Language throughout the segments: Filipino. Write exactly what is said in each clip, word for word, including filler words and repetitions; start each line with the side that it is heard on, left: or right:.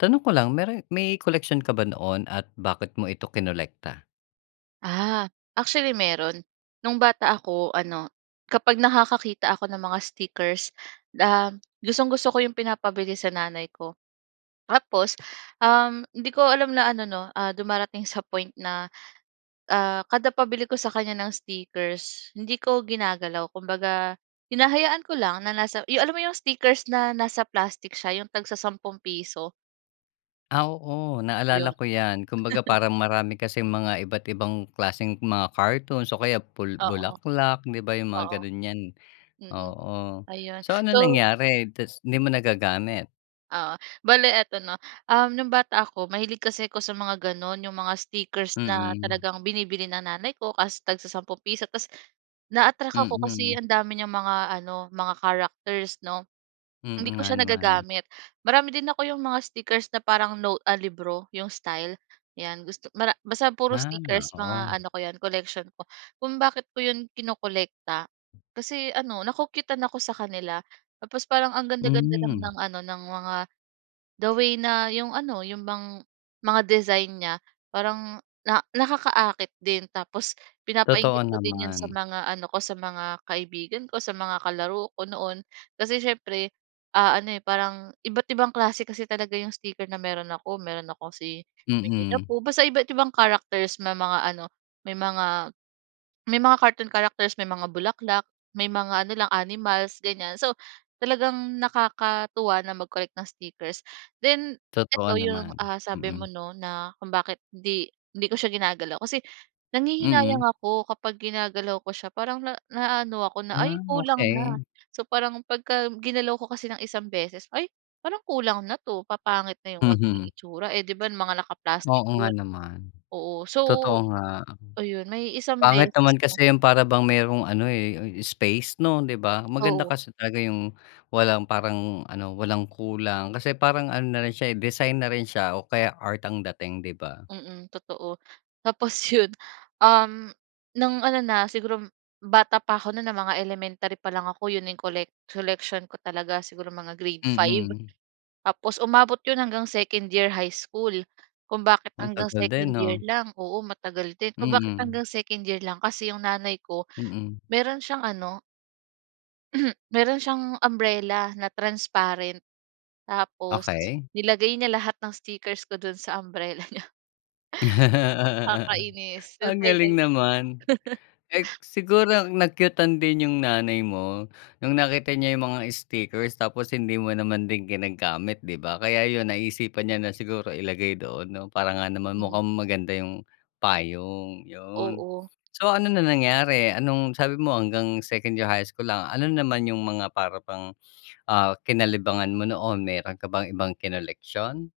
left: Tanong ko lang, mero may koleksyon ka ba noon at bakit mo ito kinolekta?
right: Ah, actually meron. No'ng bata ako ano, kapag nakakakita ako ng mga stickers, uhm, gustong-gusto ko 'yong pinapabili sa nanay ko. Tapos, uhm, hindi ko alam na ano 'no, ah, dumarating sa point na, ah, kada pabili ko sa kanya ng stickers hindi ko ginagalaw. Kumbaga hinahayaan ko lang na nasa 'yong alam mo 'yong stickers na nasa plastic siya 'yong tagsasampung piso?
left: Ah, oo naalala
right: 'Yon.
left: ko yan. Kumbaga parang marami kasing mga iba't ibang klaseng mga cartoons o kaya bu
right: Oo,
left: bulaklak, 'di ba yung mga
right: oo.
left: ganun, yan
right: Mm.
left: oo.
right: Ayun
left: So, anong
right: so
left: nangyari, tas hindi mo nagagamit?
right: Oo bale eto 'no. Um no'ng bata ako, mahilig kasi ako sa mga ganun yung mga stickers na
left: Mm.
right: talagang binibili ng nanay ko, kaso tagsasampung piso. Tas na-attract ako kasi
left: Mm.
right: ang dami niyang mga ano mga characters 'no, hindi
left: Mm,
right: ko
left: nga
right: siya
left: naman.
right: nagagamit. Marami din ako 'yong mga stickers na parang note a libro 'yong style 'yan. Gusto mara basta puro
left: Ah,
right: stickers
left: oo.
right: mga ano ko 'yan collection ko. Kung bakit ko 'yon kinokolekta, kasi ano na-cu-cute-tan ako sa kanila. Tapos parang ang ganda-ganda lang
left: Hmm.
right: ng ano ng mga, the way na 'yong ano 'yong bang mga design niya parang na nakaka-akit din. Tapos
left: Totoo
right: pinapa-inggit ko din 'yon sa
left: naman.
right: mga ano ko sa, mga kaibigan ko, sa mga kalaro ko noon. Kasi siyempre, ah, ano, eh, parang iba't ibang klase kasi talaga 'yong sticker na meron ako. Meron ako si "Winnie the
left: Mm.
right: Pooh," basta iba't ibang characters may mga ano may mga may mga cartoon characters, may mga bulaklak, may mga ano lang animals ganyan. So, talagang nakakatuwa na mag-collect ng stickers. Then
left: Totoo
right: eto 'yong,
left: naman,
right: ah, sabi mo
left: mm.
right: 'no, na kung bakit hindi hindi ko siya ginagalaw. Kasi nanghihinayang
left: Mm.
right: ako kapag ginagalaw ko siya. Parang na na-aano ako na,
left: Ah,
right: ay kulang na.
left: okey.
right: So parang pagka ginalaw ko kasi ng isang beses ay parang kulang na 'to, papangit na 'yong magiging
left: Mhm.
right: itsura. Eh, 'di ba mga naka-plastic
left: Oo nga
right: 'yon,
left: naman,
right: oo. So
left: totoo nga.
right: ayun may isang
left: Pangit
right: beses
left: naman
right: na.
left: kasi yung para bang mayro'ng ano, eh, space 'no, 'di ba? Maganda
right: Oo.
left: kasi talaga yung walang parang ano, walang kulang kasi parang ano na rin siya, eh, design na rin siya o kaya art ang dating, 'di ba?
right: Mm, totoo. Tapos 'yon, um, no'ng ano na siguro bata pa ako no'n ng mga elementary pa lang ako 'yon na 'yong collec collection ko talaga, siguro mga grade five
left: Mm.
right: Tapos umabot 'yon hanggang second year high school. Kung bakit
left: Ang
right: hanggang
left: tagal
right: second
left: din,
right: year
left: ah.
right: lang, oo matagal din. Kung bakit
left: Mm.
right: hanggang second year lang, kasi 'yong nanay ko
left: Mm.
right: mayroon siyang ano Meron siyang umbrella na transparent tapos
left: Okey.
right: nilagay niya lahat ng stickers ko dun sa umbrella niya. Nakakainis yung
left: Ang
right: time na
left: galing
right: 'yon.
left: naman, eh, siguro na-cute-an din yung nanay mo nung nakita niya yung mga stickers tapos hindi mo naman din ginagamit, 'di ba? Kaya 'yon naisipan niya na siguro ilagay doon 'no para nga naman
right: Hmm.
left: mukhang maganda 'yong payong 'yon.
right: Oo.
left: So, ano na nangyari? Anong sabi mo hanggang second year high school lang, ano naman yung mga para bang, ah, kinalibangan mo noon meron ka bang ibang kinoleksiyon?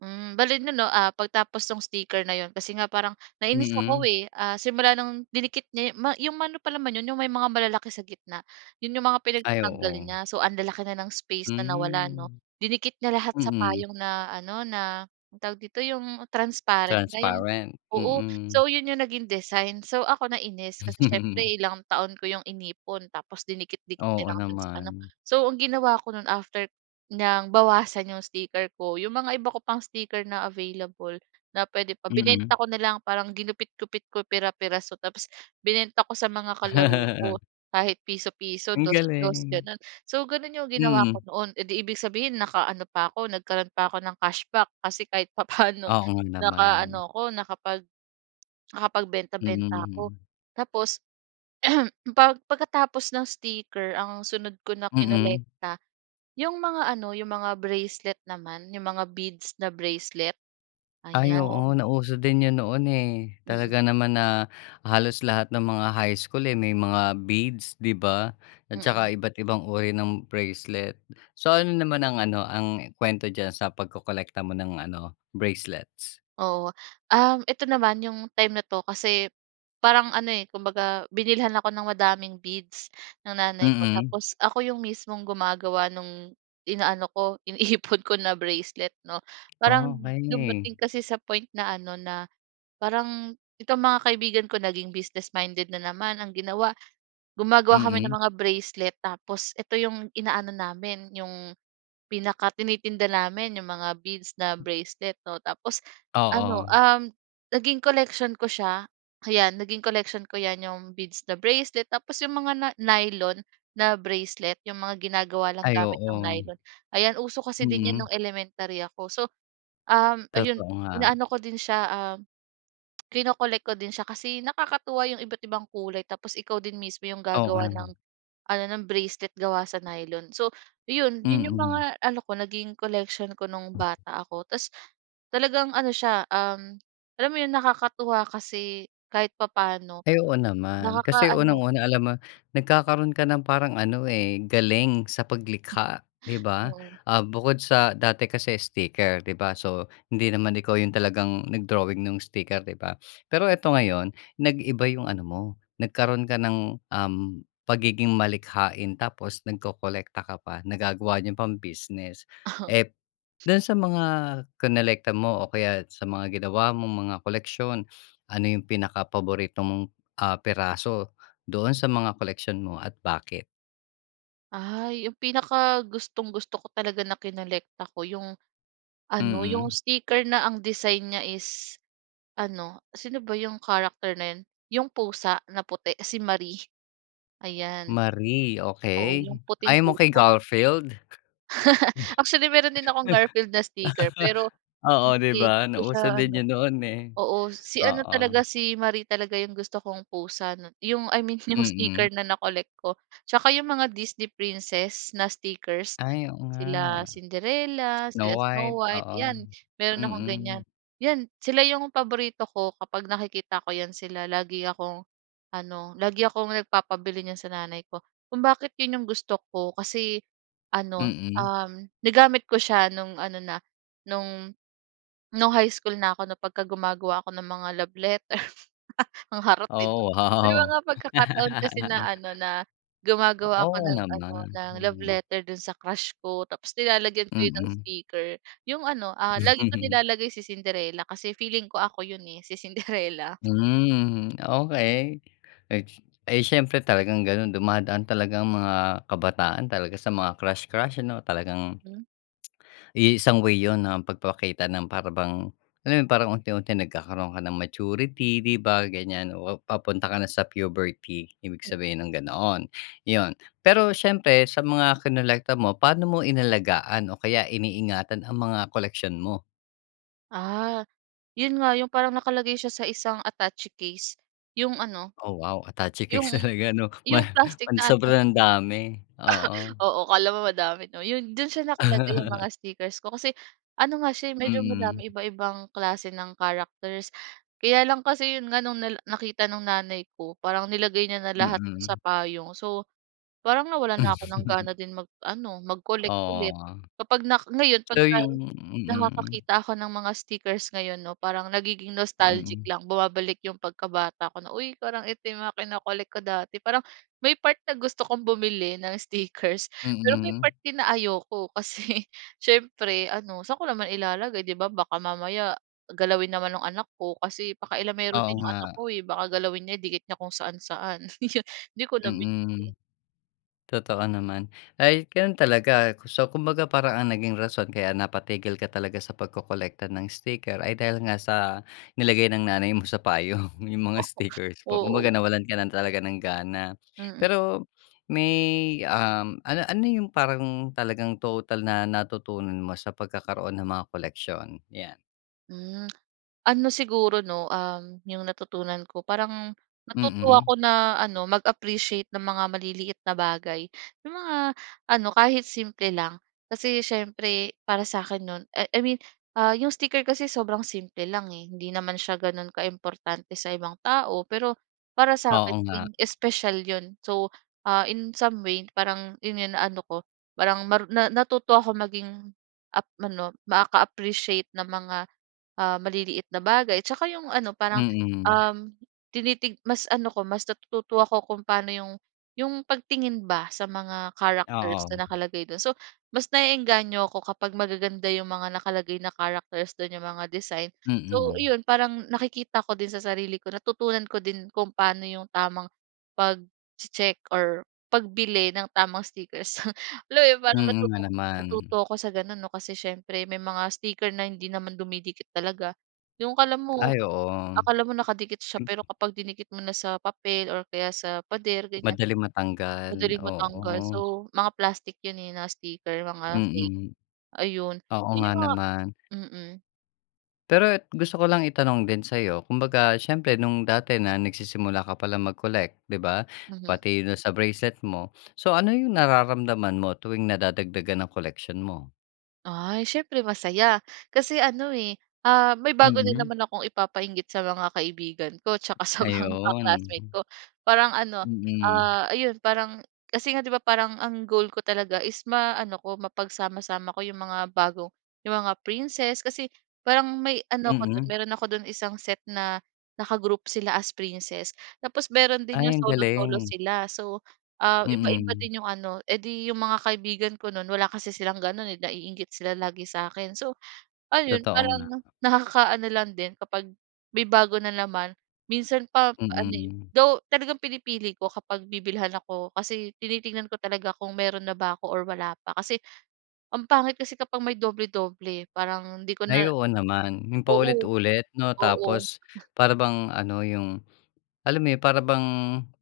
right: Hmm, bale 'non 'no, ah, pagtapos nung sticker na 'yon kasi nga parang nainis ako,
left: Mm.
right: eh, simula ng dinikit niya 'yong ma pa naman 'yon 'yong may mga malalaki sa gitna 'yon 'yong mga
left: Ay,
right: pinagtatanggal
left: oo.
right: niya so ang lalaki na ng space na nawala 'no.
left: Hmm.
right: Dinikit niya lahat sa
left: Mm.
right: payong na ano, na anong tawag dito 'yong transparent na 'yong
left: Transparent,
right: oo
left: mm.
right: so 'yon 'yong naging design. So ako nainis kasi siyempre ilang taon ko 'yong inipon tapos dinikit-dikit niya
left: Oo
right: lang do'n sa ano.
left: naman.
right: So ang ginawa ko no'n after niyang bawasan 'yong sticker ko, 'yong mga iba ko pang sticker na available na puwede pa,
left: Mm.
right: binenta ko na lang parang ginupit-gupit ko pira-pira tapos binenta ko sa mga kalaro ko kahit piso-piso,
left: Ang
right: dos dos
left: galing.
right: gano'n. So, gano'n 'yong ginawa ko
left: Mm.
right: noon, eh, 'di ibig sabihin nakaano pa ako nagkaroon pa ako ng cashback kasi kahit papaano
left: Oo nga
right: nakaano
left: naman.
right: ako nakapag nakapagbenta-benta ako.
left: Mm.
right: Tapos pag pagkatapos ng sticker ang sunod ko na
left: Mm.
right: kinolekta, 'yong mga ano 'yong mga bracelet naman, 'yong mga beads na bracelet.
left: Ay, oo
right: Ayan.
left: nauso din 'yon noon, eh,
right: Mm.
left: talaga naman na halos lahat ng mga high school, eh, may mga beads, 'di ba at
right: Mm.
left: saka iba't ibang uri ng bracelet. So ano naman ang ano ang kuwento diyan sa pagkolekta mo ng ano bracelets?
right: Oo, um, ito naman 'yong time na 'to kasi parang ano, eh, kumbaga binilhan ako ng madaming beads ng nanay ko
left: Mm.
right: tapos ako 'yong mismong gumagawa no'ng inaano ko iniipon ko na bracelet 'no. Parang
left: Okey.
right: dumating kasi sa point na ano, na parang itong mga kaibigan ko naging business minded na naman ang ginawa. Gumagawa kami ng
left: Mm.
right: mga bracelet tapos eto 'yong inaano namin 'yong pinakatinitinda namin 'yong mga beads na bracelet 'no tapos ano,
left: Oo.
right: um, naging collection ko siya, ayan naging collection ko 'yan 'yong beads na bracelet tapos 'yong mga na nylon na bracelet 'yong mga ginagawa ng
left: Ay
right: gamit ng
left: oo.
right: nylon. Ayan, uso kasi din 'yan
left: Mm.
right: nung elementary ako. So, um, ayon
left: Totoo nga.
right: inaano ko din siya, ah, kino-collect ko din siya kasi nakakatuwa 'yong iba't ibang kulay tapos ikaw din mismo 'yong gagawa ng
left: Oo.
right: ano ng bracelet gawa sa nylon. So 'yon, iyon yung
left: Mm.
right: mga ano ko, naging collection ko nung bata ako tapos talagang ano siya, um, alam mo 'yong nakakatuwa kasi kahit papaano
left: Ay, oo naman, kasi
right: nakakaano
left: unang-una, alam mo nagkakaroon ka ng parang ano, eh, galing sa
right: Hmm.
left: paglikha, 'di ba?
right: Oo.
left: Ah, bukod sa dati kasi sticker, 'di ba, so hindi naman ikaw yung talagang nag-drawing nung sticker, 'di ba. Pero eto, ngayon nag-iba yung ano mo nagkaroon ka ng, um, pagiging malikhain tapos nagkokolekta ka pa nagagawa niyo pang business.
right: Oo.
left: Eh, dun sa mga kinolekta mo o kaya sa mga ginawa mong mga koleksiyon, ano yung pinakapaborito mong, ah, piraso doon sa mga koleksyon mo at bakit?
right: Ay, 'yong pinakagustong-gusto ko talaga na kinolekta ko yung ano, 'yong
left: Mm.
right: sticker na ang design niya is ano, sino ba 'yong character na yun? 'Yong pusa na puti, si Marie. Ayan.
left: Marie,
right: Oo,
left: okey.
right: 'yong puting
left: Ayaw mo kay
right: pusa.
left: Garfield?
right: Actually, meron din akong Garfield na sticker, pero
left: Oo, 'di
right: hindi 'di
left: ba?
right: ko siya
left: Nauso
right: ano.
left: din yun noon, eh.
right: Oo si ano
left: Oo.
right: talaga, si Marie talaga 'yong gusto kong pusa 'no. 'Yong I mean 'yong
left: Mm.
right: sticker na na-collect ko. Tsaka 'yong mga Disney Princess na stickers.
left: Ay, oo nga.
right: Sila Cinderella,
left: Snow
right: sila
left: White.
right: Snow White,
left: Oo,
right: 'yan meron akong ganyan.
left: mm.
right: 'Yan, sila 'yong paborito ko kapag nakikita ko 'yan sila lagi akong ano, lagi akong nagpapabili niyan sa nanay ko. Kung bakit 'yon 'yong gusto ko kasi ano,
left: Mm.
right: um, nagamit ko siya no'ng ano na, no'ng no'ng high school na ako 'no, pagka gumagawa ako ng mga love letter. Ang harot, eh, 'no.
left: Oh,
right: May
left: wow!
right: mga pagkakataon kasi na ano, na gumagawa ako
left: Oo
right: ng ano,
left: naman,
right: ng love
left: hmm.
right: letter do'n sa crush ko. Tapos nilalagyan ko yun ng
left: Mm.
right: sticker. 'Yong ano, ah, lagi kong nilalagay si Cinderella kasi feeling ko ako 'yon, eh, si Cinderella.
left: Hmm, okey, eh, ay siyempre talagang gano'n. Dumadaan talaga ang mga kabataan talaga sa mga crush, crush ano, talagang
right: Hmm.
left: i isang way yun ng pagpapakita ng para bang, ano yun parang unti-unti nagkakaroon ka ng maturity, 'di ba, ganyan. O papunta ka na sa puberty, ibig sabihin ng gano'n, yun. Pero siyempre sa mga kinolekta mo, paano mo inalagaan o kaya iniingatan ang mga koleksyon mo?
right: Ah, ‘yon nga, ‘yong parang nakalagay siya sa isang attache case, ‘yong ano,
left: Oh, wow, attache case
right: ‘yong
left: talaga, 'no? Ma
right: ‘yong plastic
left: pan
right: na ano.
left: sobrang dami. Oo.
right: Oo, akala mo madami, ‘no? ‘Yon, do’n siya nakalagay 'yong mga stickers ko kasi, ano nga, siya, eh, medyo
left: Mm.
right: madami, iba-ibang klase ng characters. Kaya lang kasi ‘yon nga, no'ng nala nakita no'ng nanay ko, parang nilagay niya na lahat do'n sa
left: Mm.
right: payong. So parang nawalan na ako ng gana din mag-ano, mag-collect
left: Oo,
right: ulit. Kapag nak ngayon
left: so
right: 'pagka
left: 'yong mm.
right: nakakakita ako ng mga stickers ngayon, ‘no, parang nagiging nostalgic
left: Mm.
right: lang, bumabalik ‘yong pagkabata ko na, "Uy, parang ito 'yong mga kino-collect ko dati." Parang may part na gusto kong bumili ng stickers, pero may
left: Mm.
right: part din na ayoko. Kasi siyempre, ano, saan ko naman ilalagay, ‘di ba, baka mamaya galawin naman no'ng anak ko, kasi pakialamero
left: Oo
right: din ‘yong anak
left: nga.
right: ko, eh. Baka galawin niya idikit niya kung saan-saan, 'yon ‘di ko na
left: Mm.
right: binili.
left: Totoo naman. Ay, gano’n talaga, so kumbaga parang ang naging rason kaya napatigil ka talaga sa pagkokolekta ng sticker ay dahil nga sa nilagay ng nanay mo sa payong 'yong mga
right: Oo,
left: stickers mo.
right: oo.
left: Kumbaga nawalan ka lang talaga ng gana.
right: Mm.
left: Pero may, um, ano ano ‘yong parang talagang total na natutunan mo sa pagkakaroon ng mga koleksiyon? 'Yan.
right: Hmm, Ano siguro 'no, um, yung natutunan ko. Parang, natutuwa
left: Mm.
right: ako na ano mag-appreciate ng mga maliliit na bagay. Yung mga ano, kahit simple lang. Kasi, siyempre para sa akin no'n I I mean, ah, yung sticker kasi sobrang simple lang eh, hindi naman siya gano'n ka-importante sa ibang tao. Pero, para sa akin
left: Oo nga.
right: naging special yun. So, ah, in some way parang ina ano ko, parang maru na natuto akong maging ap ano maka-appreciate ng mga, ah, maliit na bagay. Tsaka, yung ano parang,
left: Mm.
right: um, tinitig mas ano ko, mas natututo ako kung paano yung yung pagtingin ba sa mga characters
left: Oo.
right: na nakalagay do'n. So, mas na-e-engganyo ako, kapag magaganda yung mga nakalagay na characters do'n, yung mga design. So,
left: Mm.
right: 'yon parang nakikita ko din sa sarili ko natutunan ko din kung paano yung tamang pagche-check or pagbili ng tamang stickers. Hala, eh, parang
left: Mm, nga
right: natuto
left: naman.
right: natuto ako sa gano'n 'no, kasi siyempre may mga sticker na hindi naman dumidikit talaga. Yung 'kala mo,
left: Ay oo.
right: akala mo nakadikit siya. Pero,
left: Mm.
right: kapag dinikit mo na sa papel or kaya sa pader, ganyan,
left: Madaling matanggal,
right: madaling matanggal.
left: oo.
right: So, mga plastic 'yon, eh, na mga sticker, mga fake.
left: Mm,
right: Ayon,
left: oo
right: 'yon
left: nga
right: yung mga
left: naman.
right: mm.
left: Pero e gusto ko lang itanong din sa'yo, kumbaga siyempre nung dati na nagsisimula ka pa lang mag-collect, 'di ba,
right: Mhm.
left: pati na sa bracelet mo. So, ano yung nararamdaman mo tuwing nadadagdagan ang koleksyon mo?
right: Ay, syempre masaya. Kasi ano, eh, uhm, may bago na
left: Mm.
right: naman akong ipapa-inggit sa mga kaibigan ko, tsaka sa mga
left: Ayun.
right: ka-classmate ko. Parang ano,
left: Mm.
right: ah, ayun, parang kasi nga, 'di ba, parang ang goal ko talaga is ma-ano ko, mapagsama-sama ko 'yong mga bago yung mga princess kasi parang may ano ako dun,
left: Mm.
right: meron ako dun isang set na naka-group sila as princess. Tapos meron din yung
left: Ay, ang
right: solo-solo
left: galing.
right: sila. So, ah, iba-iba
left: Mm.
right: din yung ano edi yung mga kaibigan ko no'n, wala kasi silang ganun, eh, na-iinggit sila lagi sa'kin. So, ayon
left: Totoo nga.
right: parang nakaka-ano lang din kapag may bago na naman. Minsan pa ano, eh
left: Mm.
right: though talagang pinipili ko, kapag bibilhan ako. Kasi tinitingnan ko talaga kung meron na ba ako or wala pa. Kasi ang pangit kasi kapag may doble-doble parang di ko na
left: Ay, oo naman. 'Yong
right: oo
left: paulit-ulit, 'no?
right: oo.
left: Tapos
right: Ah.
left: para bang ano 'yong alam mo yun para bang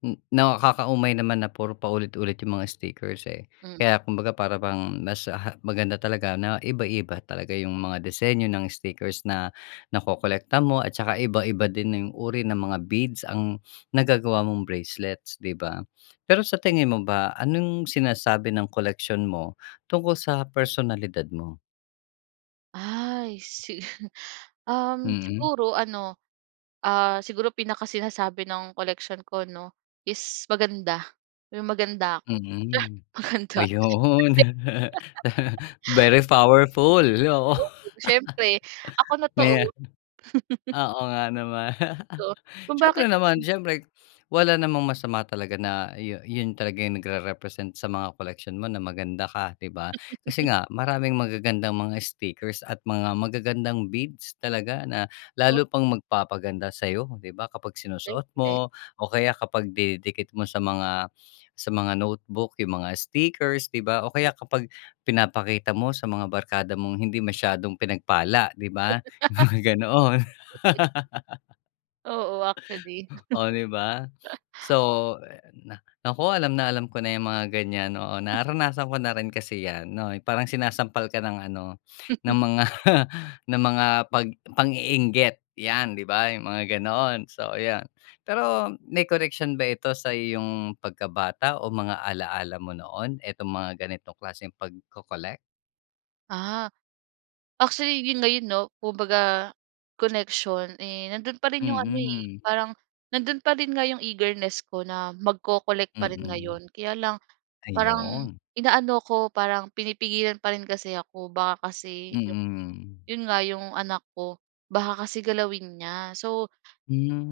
left: n nakaka-umay naman na puro paulit-ulit 'yong mga stickers, eh.
right: Hmm.
left: Kaya kumbaga para bang mas, ha maganda talaga na iba-iba talaga yung mga disenyo ng stickers na nakokolekta mo at tsaka iba-iba din 'yong uri ng mga beads ang nagagawa mong bracelets, 'di ba. Pero sa
right: Totoo 'yan.
left: tingin mo ba, anong sinasabi ng koleksiyon mo tungkol sa personalidad mo?
right: Ay si um,
left: Mm.
right: siguro ano, ah, siguro pinakasinasabi ng collection ko 'no, is maganda, yung maganda ako char,
left: Mm.
right: maganda ako. Maganda.
left: Ayun,
right: Kasi
left: very powerful, oo.
right: Siyempre ako na 'to
left: May
right: oh!
left: oo nga naman.
right: Totoo. Kung bakit
left: Siyempre naman. Siyempre wala namang masama talaga na yun yun talaga yung nagre-represent sa mga koleksyon mo na maganda ka, 'di ba? Kasi nga, maraming magagandang mga stickers at mga magagandang beads talaga na
right: Oh.
left: lalo pang magpapaganda sa'yo, 'di ba, kapag sinusuot
right: Siyempre.
left: mo o kaya kapag dinidikit mo sa mga sa mga notebook, yung mga stickers, 'di ba? O kaya kapag pinapakita mo sa mga barkada mong hindi masyadong pinagpala, 'di ba? Yung mga ganon.
right: Oo, actually.
left: Oh, di ba? So na naku, alam na alam ko na yung mga ganyan, oo. Naranasan ko na rin kasi yan 'no, yung parang sinasampal ka ng ano, ng mga ng mga 'pag pang-iinggit yan, 'di ba? Yung mga ganon, so yan. Pero may koneksyon ba ito sa iyong pagkabata o mga alaala mo noon, etong mga ganitong klaseng pagko-collect?
right: Ah, actually 'yon ngayon 'no kung baga connection, eh, nando'n pa rin 'yong ano, eh.
left: Mm.
right: Parang nandoon pa rin nga 'yong eagerness ko na magko-collect pa rin
left: Mm.
right: ngayon. Kaya lang parang
left: Ayun.
right: inaano ako parang pinipigilan pa rin kasi ako. Baka kasi 'yong,
left: Mm.
right: 'yon nga 'yong anak ko baka kasi galawin niya. So,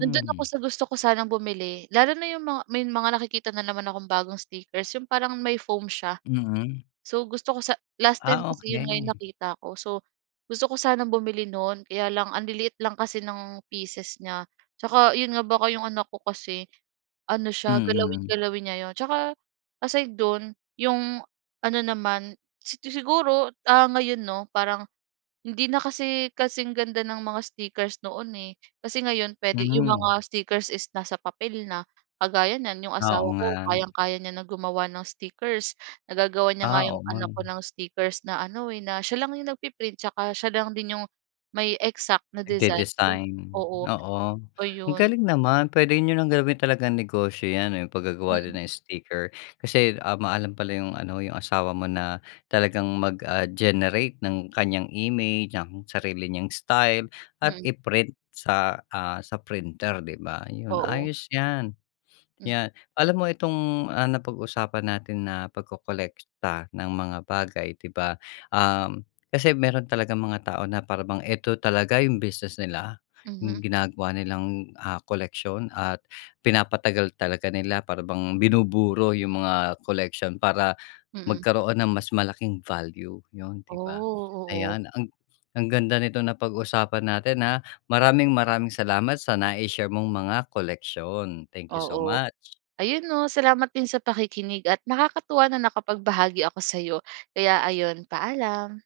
right: nando'n ako sa gusto ko sanang bumili lalo na 'yong mga may mga nakikita na naman akong bagong stickers. 'Yong parang may foam siya.
left: Mm.
right: So gusto ko sa last time
left: Ah,
right: kasi 'yon nga
left: okey.
right: nakita ko. So gusto ko sanang bumili no'n kaya lang anliliit lang kasi ng pieces niya. Tsaka 'yon nga baka 'yong anak ko kasi ano siya galawin,
left: Mm.
right: galawin niya 'yon. Tsaka aside do'n 'yong ano naman sig siguro ah ngayon 'no parang hindi na kasi kasing ganda ng mga stickers noon, eh. Kasi ngayon puwede 'yong mga
left: Hmm.
right: stickers is nasa papel na. Kagaya niyan 'yong
left: Oo,
right: asawa ko
left: nga.
right: kayang kaya niya na gumawa ng stickers. Nagagawa niya
left: Ah,
right: nga 'yong
left: oo nga
right: anak ko
left: 'no.
right: ng stickers na ano, eh, na siya lang 'yong nagpi-print tsaka siya lang din 'yong may exact na design.
left: Nagde-design,
right: Oo,
left: oo.
right: oh
left: Ang
right: 'yon.
left: galing naman pwede niyo ng gawin talagang negosyo 'yan. Yung paggagawa din
right: Mm.
left: ng sticker kasi, ah, maalam pala yung ano yung asawa mo na talagang mag ah, generate ng kanyang image ng sarili niyang style at
right: Mm.
left: i-print sa, ah, sa printer, 'di ba? Yun
right: Oo.
left: ayos yan.
right: Mm.
left: 'Yan. Alam mo itong, ah, napag-usapan natin na pagkolekta ng mga bagay, 'di ba, ah, kasi meron talagang mga tao na para bang eto talaga yung business nila.
right: Mhm.
left: Yung ginagawa nilang, ah, koleksiyon at pinapatagal talaga nila para bang binuburo yung mga koleksyon. Para
right: Mm.
left: magkaroon ng mas malaking value yun,
right: Ooh,
left: 'di ba?
right: oo.
left: Ayan ang ang ganda nitong napag-usapan natin, ah. Maraming-maraming salamat sa na-i-share mong mga koleksyon, thank you so
right: Oo.
left: much.
right: Ayun, oh, salamat din sa pakikinig at nakakatuwa na nakapagbahagi ako sa'yo. Kaya ayun paalam.